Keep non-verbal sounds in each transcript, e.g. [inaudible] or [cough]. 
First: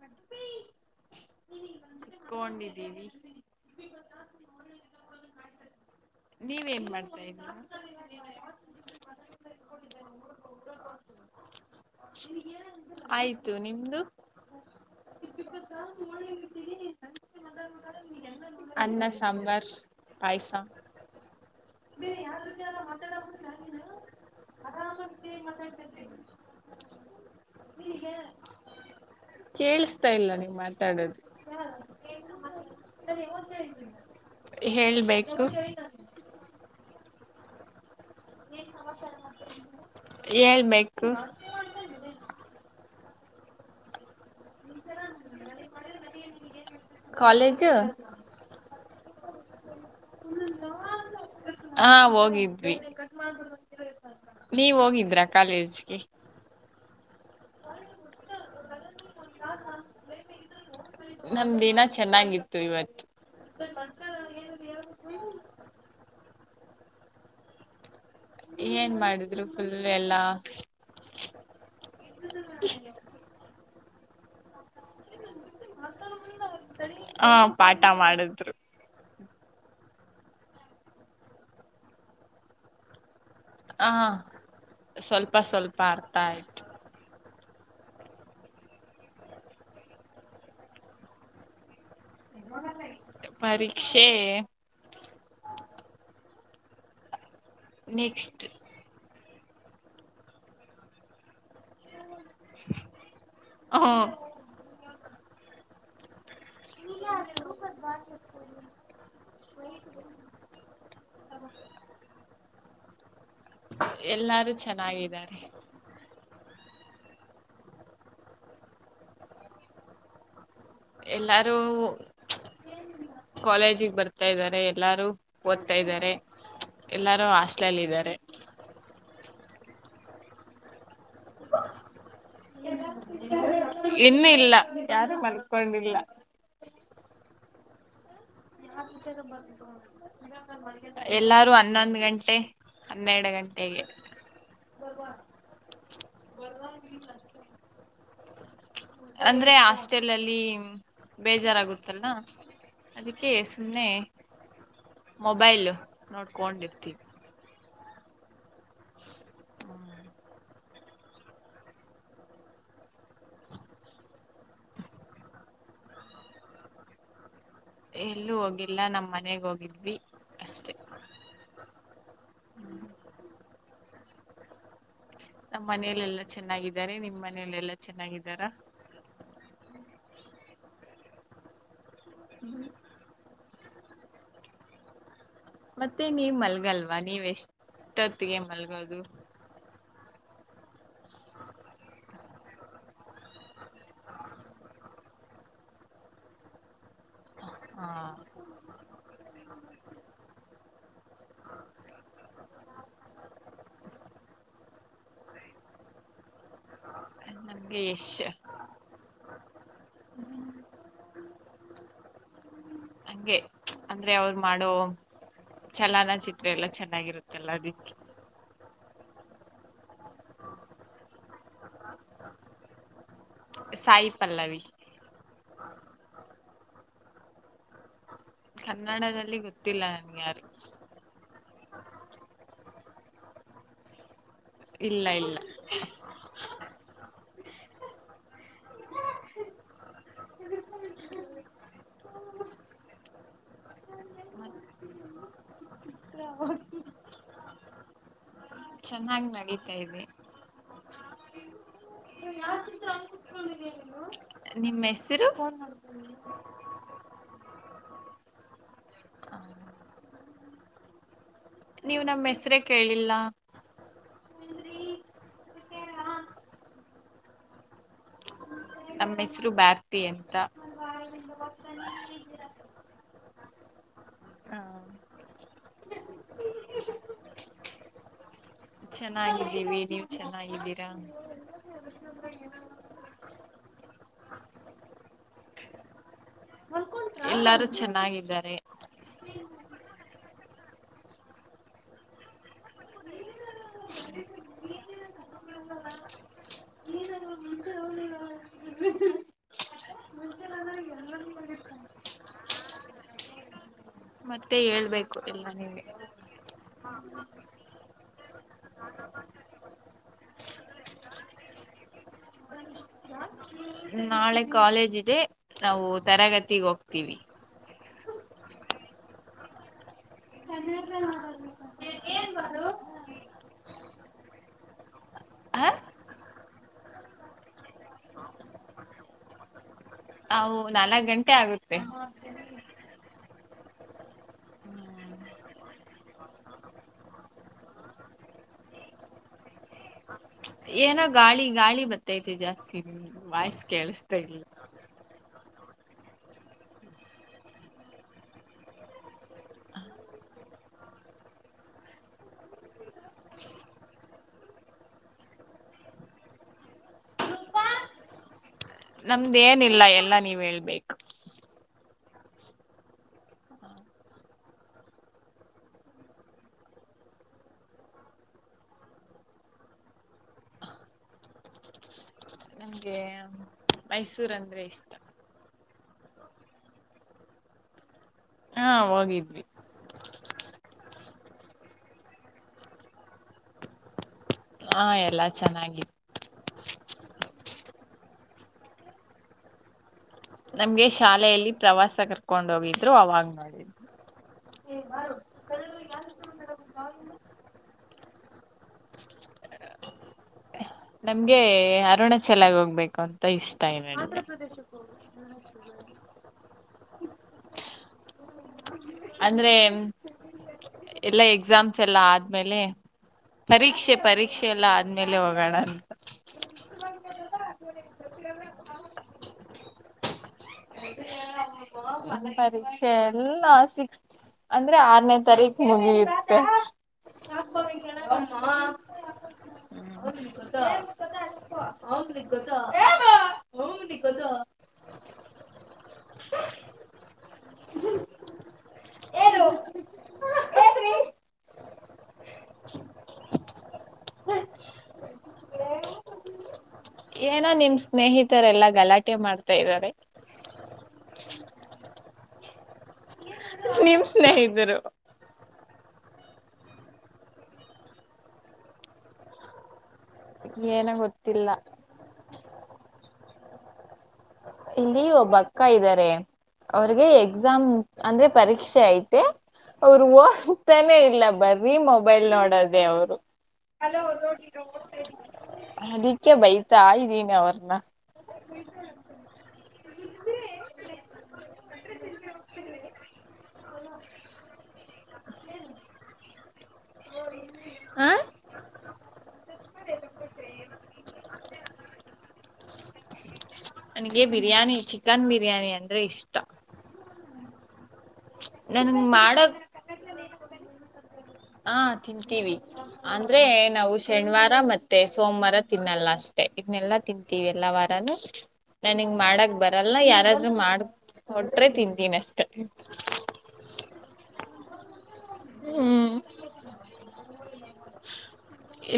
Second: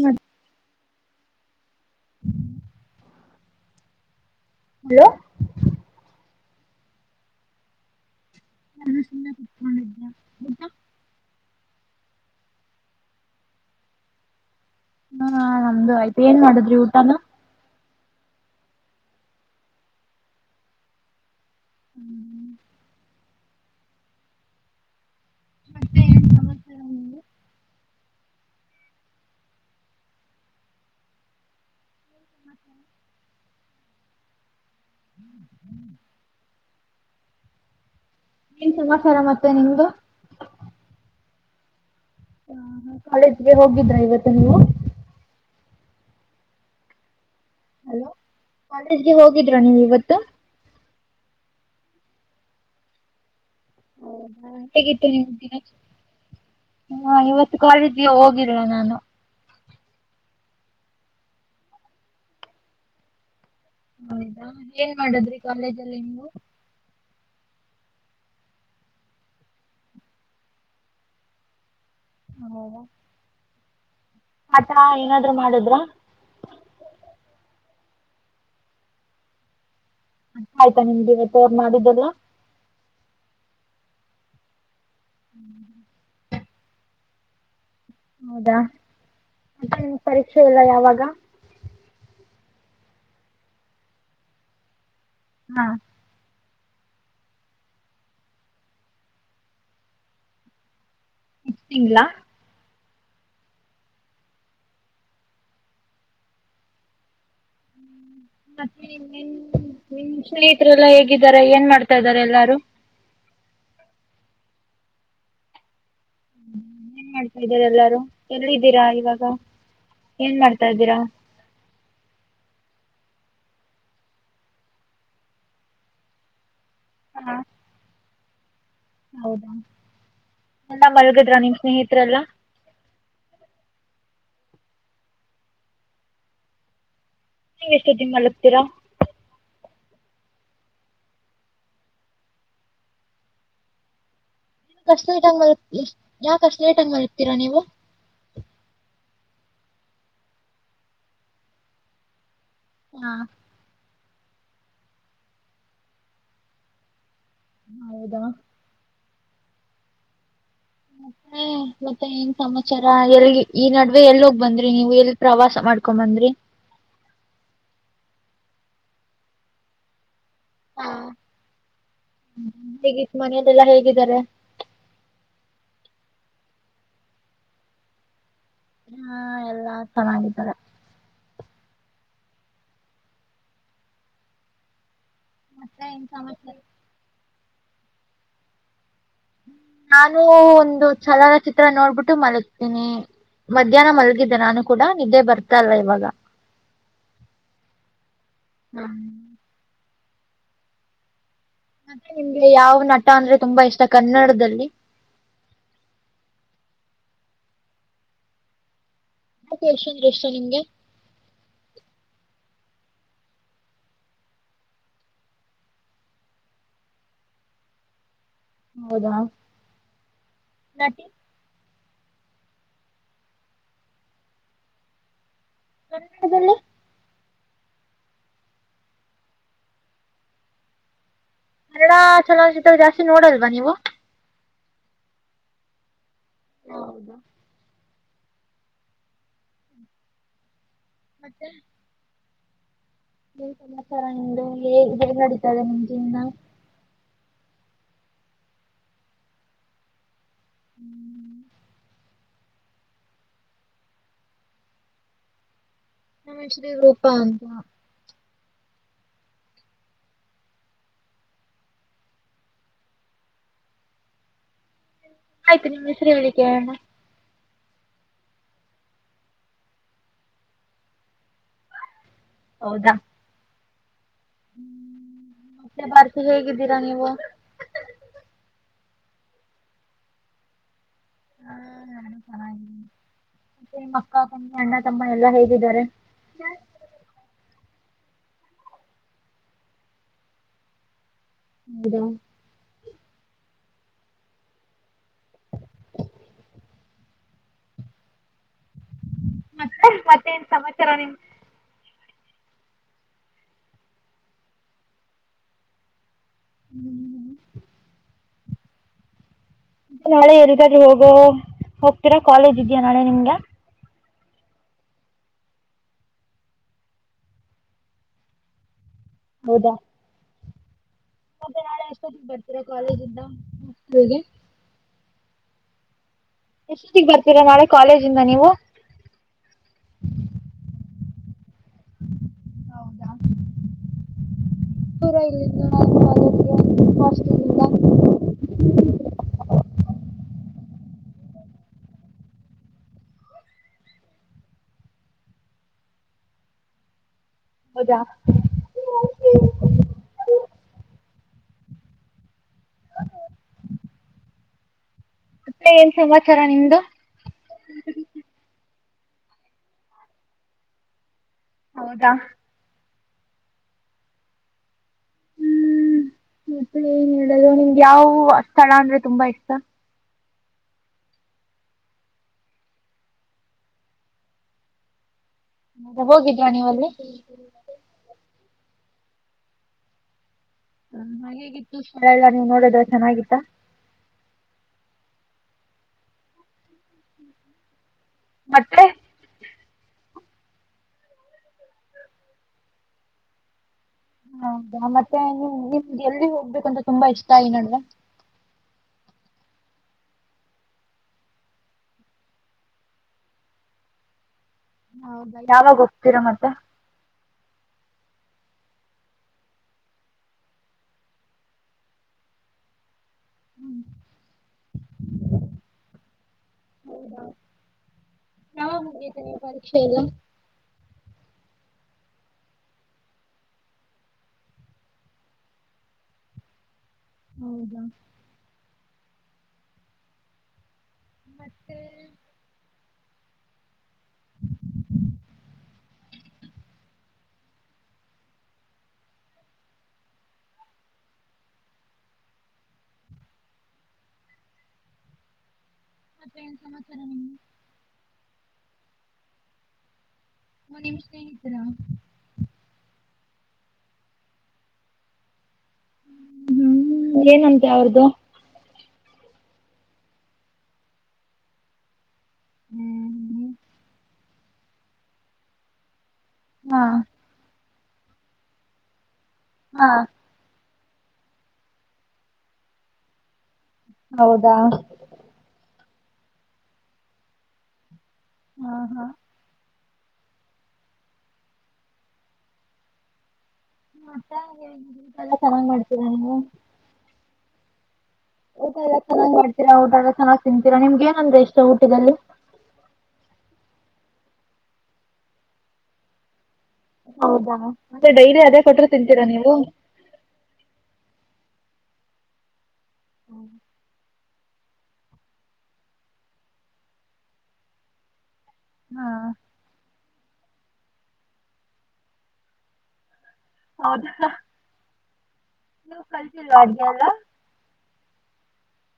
ಹ್ಮ ಕೊಂಡ ದ ದವಿ ನೀವ ನ್ ಮಾಡ್ತಾ ಇದವಾ ನಾನು ಸುಮ್ಮನೆ ಕುತ್ಕೊಂಡಿದ್ದ್ಯಾ ಊಟಾ ಆಯ್ತು ನಿಮ್ದು ಹಾ ನಮ್ದು ಆಯ್ತು ಏನ್ ಮಾಡುದ್ರಿ ಊಟನ ಅನ್ನ ಸಂಬರ್ ಪಾಯಸಾ ಬೇರೆ ಯಾರ ಜೊತೆ ಎಲ್ಲ ಮಾತಾಡ ಮತ್ತೆ ಏನು ಸಮಾಚಾರ ನಿಮಗೆ ಕೇೇಳಸ್ತಾ ಇಲ್ಲ ನೀವು ಮಾತಾಡೋದು ಹೇಳ್ಬೇಕು ನೀಏನ್ ಸಮಾಥಾರ ಮತ್ತೆ ನಿಮ್ದು ಹೇಳ್ಬೇಕು ಹ ಕಾಳೇಜ್ಗೆ ಹೋಗಿದ್ರಾ ಇವತ್ತು ನೀ ನಿರ ಮ ಮಾಡ ಮನತ ಹಲೋ ಕಾಲೇಜ್ಗೆ ಹೋಗಿದರಾ ನೀವು ಇವತ್ತು ಹಾ ಹೋಗಿದ್ವಿ ಹೌದಾ ನೀವ ಹೇಗಿತ್ತು ಹೋಗಿದ್ರಾ ನಿಮ್ ದಿನ ಕಾಲೇಜ್ಗೆ ಹಾ ಇವತ್ತು ಕಾಲೇಜಗೆ ಹೋಗಿದ್ದೆ ನಾನು ನಮ್ಮ ದಿನ ಚೆನ್ನಾಗಿತ್ತು ಇವತ್ತು ಹೌದಾ ಏನ್ ಮಾಡದ್ರಿ ಕಾಲೇಜಲ್ಲಿ ನೀವು ಏನ್ ಮಾಡಿದ್ರು ಫುಲ್ ಎಲ್ಲಾ [unintelligible] ಪಾಠ ಏನಾದ್ರು ಮಾಡುದ್ರ ಹ ಪಾಠ ಮಾಡಿದ್ರು ಅಅರ್ಥ ಆಯ್ತಾ ನಿಮಗೆ ಇವತ್ತು ಅವರ್ ಮಾಡಿರೋದು ಹ ಸ್ವಲ್ಪ ಸ್ವಲ್ಪ ಅರ್ಥ ಆಯ್ತು ಹೌದಾ ಮತ್ತೆ ನಿಮ್ ಪರೀಕ್ಷೆ ಎಲ್ಲ ಯಾವಾಗ ಪರೀಕ್ಷೆ ಹಾ ನೆಕ್ಸ್ಟ್ ಈ ತಿಂಗಳ ಹೂ [unintelligible] ಮತ್ತೆ ನಿ ಸ್ನೇಹಿತರೆಲ್ಲ ಹೇಗಿದ್ದಾರೆ ಏನ್ ಮಾಡ್ತಾ ಇದಾರೆ ಎಲ್ಲಾರು [unintelligible] ಎಲ್ಲಾರು ಚೆನ್ನಾಗಿದ್ದಾರೆ ಏನ್ ಮಾಡ್ತಾ ಇದಾರೆ ಎಲ್ಲಾರು ಎಲ್ಲಿದ್ದೀರಾ ಇವಾಗ ಏನ್ ಮಾಡ್ತ ಎಲ್ಲಾರು ಕಾಲೇಜಿಗೆ ಬರ್ತಾ ಇದ್ದಾರೆ ಎಲ್ಲಾರು ಓದ್ತಾ ಇದ್ದಾರೆ ಎಲ್ಲಾರೂ ಹಾ ಹಾಸ್ಟೆಲ್ ಅಲ್ಲಿ ಇದ್ದರೆ ಹೌದಾ ಎಲ್ಲ ಮಲ್ಗಿದ್ರ ನಿಮ್ಮ್ ಸ್ನೇಹಿತರೆಲ್ಲಾ ಇನ್ನು ಇಲ್ಲ ಯಾರು ಮಲ್ಕೊಂಡಿಲ್ಲ ನೀವ್ ಎಷ್ಟೋತ್ತಿಗೆ ಮಲಗ್ತೀರಾ [unintelligible] ಎಲ್ಲಾರು ಹನ್ನೊಂದು ಗಂಟೆ ಹನ್ನೆರಡು ಗಂಟೆಗೆ ಆಷ್ಟು ಲೇಟಾಗಿ ಮಲ್ಗ್ ಯಾಕೆ ಅಷ್ಟು ಲೇಟಾಗಿ ಮಲಗ್ತೀರಾ ನೀವು ಅಂದ್ರೆ ಹಾಸ್ಟೆಲ್ ಅಲ್ಲಿ ಬೇಜಾರಾಗುತ್ತಲ್ಲ ಹಾ ಅದಕ್ಕೆ ಸುಮ್ನೆ ಮೊಬೈಲ್ ನೋಡಿಕೊಂಡು ಇರ್ತಿವಿ ಹೌದಾ ಹ್ಮ್ ಮತ್ತೆ ಏನ್ ಸಮಾಚಾರ ಎಲ್ಲಿ ಈ ನಡುವೆ ಎಲ್ ಹೋಗ್ ಬಂದ್ರಿ ನೀವು ಎಲ್ಲಿ ಪ್ರವಾಸ ಮಾಡ್ಕೊಂಡ್ ಬಂದ್ರಿ [unintelligible] ಎಲ್ಲೂ ಹೋಗಿಲ್ಲ ನಮ್ಮ್ ಮನೆಗ್ ಹೋಗಿದ್ವಿ ಅಷ್ಟೆ ಹಾ ಹೇಗತ್ತು ಮನೆಯಲೆಲ್ಲಾ ಹೇಗಿದ್ದಾರೆ ನಮ್ಮ್ ಮನೆಲಿ ಎಲ್ಲಾ ಚೆನ್ನಾಗಿದ್ದಾರೆ ನಿಮ್ ಮನೇಲಿ ಎಲ್ಲಾ ಚೆನ್ನಾಗಿದ್ದಾರ ಹಾ ಎಲ್ಲಾ ಚೆನ್ನಾಗಿದ್ದಿದ್ದಾರೆ. [inaudible] ಮತ್ತೆ ಏನ್ ನೀವ ಸಮಾಚಾರ ಮಲಗಲ್ವ ನೀವ್ ಎಷ್ಟೊತ್ತಿಗೆ ಮಲ್ಗೋದು ನಾನು ಒಂದು ಚಲನಚಿತ್ರ ನೋಡ್ಬಿಟ್ಟು ಮಲಗ್ತೇನಿ ಮಧ್ಯಾಹ್ನ ಮಲ್ಗಿದ್ದೆ ನಾನು ಕೂಡ ನಿದ್ದೆ ಬರ್ತ ಇಲ್ಲ ಇವಾಗ ಹಾ ಮತ್ತೆ ನಿಮ್ಗೆ ಯಾವ ನಟ ಅಂದ್ರೆ ತುಂಬಾ ಇಷ್ಟ ಕನ್ನಡದಲ್ಲಿ? ನಮಗೆ ಯಶ್ ಯಾಕೆ ಯಶ್ ಅಂದ್ರೆ ಇಷ್ಟ ನಿಮಗೆ ಹಗೆ ಅಂದ್ರೆ ಅವರು ಮಾಡೋ ಚಲಾನಚಿತ್ರ ಎಲ್ಲ ಚೆನ್ನಾಗಿರುತ್ತಲ್ಲ ಅದಿಕ್ಕೇ. ಹೌದಾ ನಟಿ ಸಾಯಿ ಪಲ್ಲವಿ [unintelligible] ಕನ್ನಡದಲ್ಲಿ ಗೊತ್ತಿಲ್ಲ ನನ್ಗ ಯಾರು ನೋಡೇಲ್ವಾ ನೀವು ಇಲ್ಲ ಇಲ್ಲ ಹೌದಾ ಮತ್ತೆ ಏನ್ ಸಮಾಚಾರ ನಿಂದು ಹೇ ಹೇಗೊ ನಡಿತಾಯಿದೆ ನಿಮ್ ಜೀವ್ನ ಚೆನ್ನಾಗಿ ನಡೀತಾ ಇದೆ ಹ್ಮ್ ನಿಮ್ಮ ಹೆಸರು ನಮ್ಮ ಹೆಸರು ರೂಪಾ ಅಂತ ನೀವು ನಮ್ ಹೆಸ್ರೇ ಕೇಳಿಲ್ಲ ನಿಮ್ಮ ಹೆಸರೇಳಿ ಕೇಳೋಣ ನಮ್ಮ ಹೆಸರು ಭಾರ್ತಿ ಎಂತ ಹೌದಾ ಹ ಹ್ಮ ಮತ್ತೆ ಬಾರ್ತಿ ಹೇಗಿದ್ದೀರಾ ನೀವು ಚೆನ್ನಾಗಿದ್ದೀವಿ ನೀವು ಚೆನ್ನಾಗಿದ್ದೀರಾ ಹಾ ನಾನು ಚೆನ್ನಾಗಿದ್ದೀನಿ. ಮತ್ತೆ ಅಕ್ಕ ತಂಗಿ ಅಣ್ಣ ತಮ್ಮ ಎಲ್ಲಾ ಹೇಗಿದ್ದಾರೆ ರು ಚೆನ್ನಾಗಿದ್ದಾರೆ ಹೌದಾ [unintelligible] [unintelligible] ಮತ್ತೆ ಮತ್ತೇನ್ ಸಮಾಚಾರ ನಿಮ್ ಮತ್ತೆ ಹೇಳ್ಬೇಕು ಎಲ್ಲ ನೀವೆ ನಾಳೆ ಎಲ್ಗಾದ್ರೆ ಹೋಗೋ ಹೋಗ್ತೀರಾ ಕಾಲೇಜ್ ಇದ್ಯಾ ನಾಳೆ ನಿಮ್ಗೆ ನಾಳೆ ಕಾಲೇಜ್ ಇದೆ ನಾವು ತರಗತಿಗೆ ಹೋಗ್ತೀವಿ ಹೌದಾ [unintelligible] ಮತ್ತೆ ನಾಳೆ ಎಷ್ಟೊತ್ತಿಗೆ ಬರ್ತೀರಾ ಕಾಲೇಜಿಂದ ಹಾಸ್ಟ್ಲಿಗೆ ಹಾ ತ್ತಿಗ್ ಬರ್ತೀರಾ ನಾಳೆ ಕಾಲೇಜಿಂದ ನೀವು ತ್ತೆ ಆಗುತ್ತೆ [inaudible] [unintelligible] ಹ ಏನೋ ಗಾಳಿ ಗಾಳಿ ಬತ್ತೈತಿ ಜಾಸ್ತಿ ವಾಯ್ಸ್ ಕೇಳಸ್ತ ಇಲ್ಲ ಹೌದಾ ಮತ್ತೆ ಏನ್ ಸಮಾಚಾರ ನಿಮ್ದು ನಮ್ದೇನಿಲ್ಲ ಎಲ್ಲಾ ನೀವ್ ಹೇಳ್ಬೇಕು ಊಟ ಹ್ಮ್ ಮತ್ತೆ ಏನ್ ಹೇಳುದು ನಿಮ್ಗೆ ಯಾವ ಸ್ಥಳ ಅಂದ್ರೆ ತುಂಬಾ ಇಷ್ಟ ನಂಗೆ ಮೈಸೂರ್ ಅಂದ್ರೆ ಇಷ್ಟ ಹೋಗಿದ್ರಾ ನೀವಲ್ಲಿ ಹಾ ಹೋಗಿದ್ವಿ. ಹಾ ನ ಹೇಗಿತ್ತು ಶಳ ಎಲ್ಲ ನೀ ನೋಡದ್ರ ಚೆನ್ನಾಗಿತ್ತ ಹಾ ಎಲ್ಲಾ ಚೆನ್ನಾಗಿತ್ತು ಮತ್ತೆ ನಮ್ಗೆ ಶಾಲೆಯಲ್ಲಿ ಪ್ರವಾಸ ಕರ್ಕೊಂಡ್ ಹೋಗಿದ್ರು ಅವಾಗ್ ನೋಡಿದ್ ಹೌದಾ ಮತ್ತೆ ನಿಮ ನಿಮ್ಗೆ ಎಲ್ಲಿ ಹೋಗ್ಬೇಕಂತ್ರೆ ತುಂಬಾ ಇಷ್ಟ ಈ ನಡುವ ನಮ್ಗೆ ಅರುಣ ಚೆಲಾಗ ಹೋಗ್ಬೇಕು ಅಂತ ಇಷ್ಟ ನ ಹ ಹೌದಾ ಯಾವಾಗ ಹೋಗ್ತ್ತೀರಾ ಮತ್ತೆ ಅಂದ್ರೆ ಎಲ್ಲ ಎಕ್ಸಾಮ್ಸ್ ಎಲ್ಲಾ ಆದ್ಮೇಲೆ ಪರೀಕ್ಷೆ ಪರೀಕ್ಷೆ ಎಲ್ಲ ಆದ ಅ ಮೇಲೆ ಹೋಗೋಣ ಅಂತ ಯಾವಾಗ ಮುಗಿಯುತ್ತೆ ನಿಮ್ಮ ಪರೀಕ್ಷೆ ಎಲ್ಲ ಪರೀಕ್ಷೆ ಎಲ್ಲ ಸಿಕ್ಸ್ತ್ ಅಂದ್ರೆ ಆರನೇ ತಾರೀಕ್ ಮುಗಿಯುತ್ತೆ. ಹೌದಾ ಗತ್ತ ಹ ದಕ್ಕದ [unintelligible] [unintelligible] [unintelligible] ಏನ್ ಸಮಾಚಾರ ನಿಮ್ಮ ಏನೋ ನಿಮ್ ಸ್ನೇಹಿತರೆಲ್ಲಾ ಗಲಾಟೆ ಮಾಡ್ತಾ ಇದ್ದಾರೆ. ಓ ನಿಮ್ ಸ್ನೇಹಿತರಾ ನಿಮ್ ಸ್ನೇಹಿತರು ಹ್ಮ್ ಏನಂತೆ ಅವ್ರ್ದು ಏನ ಗೊತ್ತಿಲ್ಲ ಹ್ಮ್ ಹ್ಮ ಇಲ್ಲಿ ಒಬ್ಬ ಅಕ್ಕ ಇದ್ದಾರೆ ಹಾ ಅವ್ರಗೆ ಎಕ್ಸಾಮ್ ಅಂದ್ರೆ ಪರೀಕ್ಷೆ ಆಯ್ತು ಆಯ್ತಂತೆ ಹಾ ಅವ್ರು ಓದ್ತಾನೇ ಇಲ್ಲ ಬರ್ರೀ ಮೊಬೈಲ್ ನೋಡದೇ ಅವರು ಹೌದಾ ಅದಕ್ಕೆ ಬೈತಾ ಇದ್ದೀನಿ ಅವ್ರನ್ನ ಹಾ ಹಾ ಊಟ ಎಲ್ಲ ಚೆನ್ನಾಗ್ ಮಾಡ್ತರ ನೀವು ಆ ಊಟ ಎಲ್ಲ ಚೆನ್ನಾಗ್ ಮಾಡ್ತೀರಾ ಊಟ ಎಲ್ಲ ಚೆನ್ನಾಗ್ ತಿಂತೀರಾ ನಿಮ್ಗೆ ಏನಂದ್ರೆ ಇಷ್ಟ ಊಟದಲ್ಲಿ ನನ್ಗೆ ಬಿರಿಯಾನಿ ಚಿಕನ್ ಬಿರಿಯಾನಿ ಅಂದ್ರೆ ಇಷ್ಟ ಹೌದಾ ಅಂದೆ ಡೈಲಿ ಅದೇ ಕೊಟ್ಟರು ನನ್ಗ್ ತಿಂತೀರಾ ನೀವು ಮಾಡಕ್ ಹ ತಿಂತೀವಿ ಅಂದ್ರೆ ನಾವುಷ ಶನಿವಾರ ಮತ್ತೆ ಸೋಮವಾರ ತಿನ್ನಲ್ಲ ಅಷ್ಟೆ ಇದನ್ನೆಲ್ಲಾ ತಿಂತೀವಿ ಎಲ್ಲ ವಾರನು ನನ್ಿಂಗ ಹಾ ಮಾಡಕ್ ಬರಲ್ಲನ ಯಾರಾದ್ರರು ಮಾಡ ಕೊಟ್ರೆ ತಿಂತೀನಿ ಅಷ್ಟೆ ಹೌದಾ ನೀವು ಹ್ಮ್. ಕಲ್ತಿಲ್ವಾ ಅಡಿಗೆಯಲ್ಲ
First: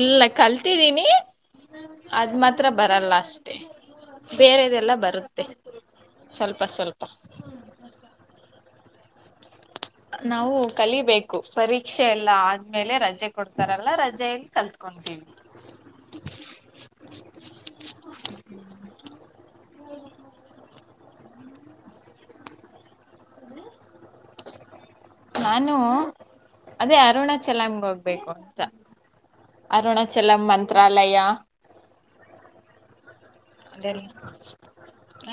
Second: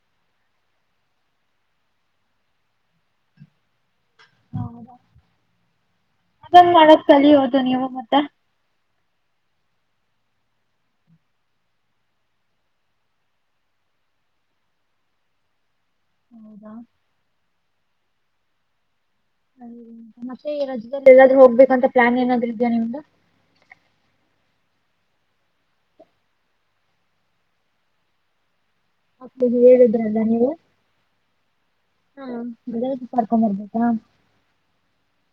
ಇಲ್ಲ ಕಲ್ತಿದ್ದೀನಿ ಅದ ಮಾತ್ರ ಬರಲ್ಲ ಅಷ್ಟೆ ಬೇರೆದೆಲ್ಲ ಹೌದಾ ಬರುತ್ತೆ ಸ್ವಲ್ಪ ಅದನ್ ಸ್ವಲ್ಪ ಮಾಡಕ್ ಕಲಿಯೋದು ನೀವು ಮತ್ತೆ ನಾವು ಕಲಿಬೇಕು ಪರೀಕ್ಷೆ ಎಲ್ಲ ಆದ್ಮೇಲೆ ರಜೆ ಕೊಡ್ತಾರಲ್ಲ ರಜೆಯಲ್ಲಿ ಕಲ್ತ್ಕೊ ಹ ಹೌದಾ ಅ ಮತ್ತೆ ರಜ್ದಲ್ಲಿ ಎಲ್ಲಾದ್ರೂ ಹೋಗಬೇಕಂತ ಪ್ಲಾನ್ ಏನಾದ್ ಇದೆಯಾ ನಿಮ್ [unintelligible] ನಾನು ಅದೇ ಅರುಣ ಚೆಲಾಮ್ಗೆ ಹೋಗ್ಬೇಕು ಅಂತ ಮಕ್ಳಿಗೆ ಅರುಣಾಚಲಮ ಮಂತ್ರಾಲಯ ಹ್ಮ ಬೆಡತಿ ಕರ್ಕೋಬರ್ಬೇಕಾ ಅದೆಲ್ಲ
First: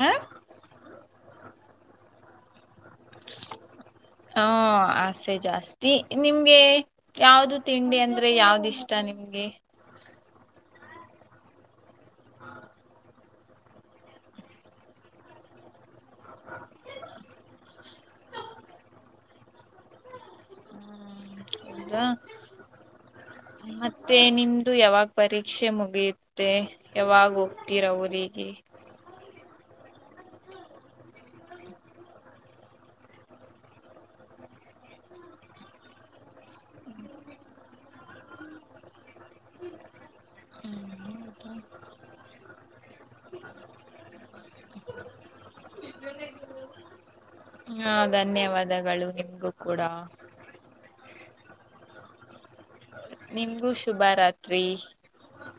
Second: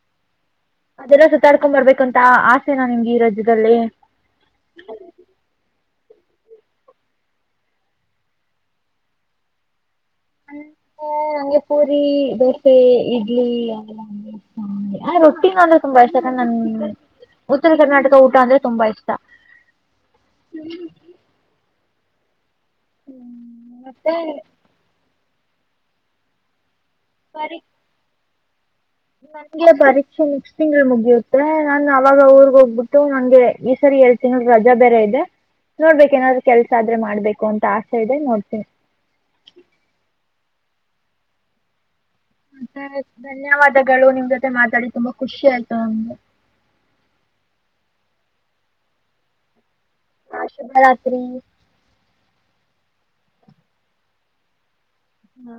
ಹ ಅದೆಲ್ಲ ಸುತ್ತಾಡಿಕೊಂಡು ಬರಬೇಕು ಅಂತ ಆಸೆನ ನಿಮ್ಗೆ ಈ ರಾಜ್ದಲ್ಲಿ ತಿ ನಿಮ್ಗೆ ಯಾವ್ದು ತಿಂಡಿ ಅಂದ್ರೆ ಯಾವ್ದ ಇಷ್ಟ ನಿಮ್ಗೆ ಹ ಹೆ ಪೂರಿ ದೋಸೆ ಇಡ್ಲಿ ಎಲ್ಲ ರೊಟ್ಟಿ ಅಂದ್ರು ತುಂಬ ಇಷ್ಟ ನನ್ ಉತ್ತರ ಕರ್ನಾಟಕ ಊಟ ಅಂದ್ರೆ ತುಂಬಾ ಇಷ್ಟ ಮತ್ತೆ ನಿಮ್ದು ಯಾವಾಗ್ ಬರೀ ಶಿಕ್ಷೆ ಮುಗಿಯುತ್ತೆ ಯಾವಾಗ ಹೋಗ್ತೀರ ಅವರಿಗೆ ನಂಗೆ ಪರೀಕ್ಷೆ ನೆಕ್ಸ್ಟ್ ತಿಂಗಳು ಮುಗಿಯುತ್ತೆ ನಾನ್ ಅವಾಗ ಊರ್ಗ್ ಹೋಗ್ಬಿಟ್ಟು ನಂಗೆ ಈಸರಿ ಹೇಳ್ತೀನಿ ರಜಾ ಬೇರೆ ಇದೆ ನೋಡ್ಬೇಕೇಕ್ ಏನಾದ್ರು ಕೆಲ್ಸ ಆದ್ರೆ ಮಾಡ್ಬೇಕು ಅಂತ ಆಸೆ ಇದೆ ನೋಡ್ತೀನಿ ಹ [unintelligible] [unintelligible] ಧನ್ಯವಾದಗಳು ನಿಮ್ ಜೊತೆ ಮಾತಾಡಿ ತುಂಬಾ ಖುಷಿ ಆಯ್ತು ನಮ್ಗೆ ಹಾ ಧನ್ಯವಾದಗಳು ನಿಮ್ಗೂ ಕೂಡ ಹ ಶುಭರಾತ್ರಿ ನಿಮಗೂ ಶುಭ ರಾತ್ರಿ ಹ್ಮ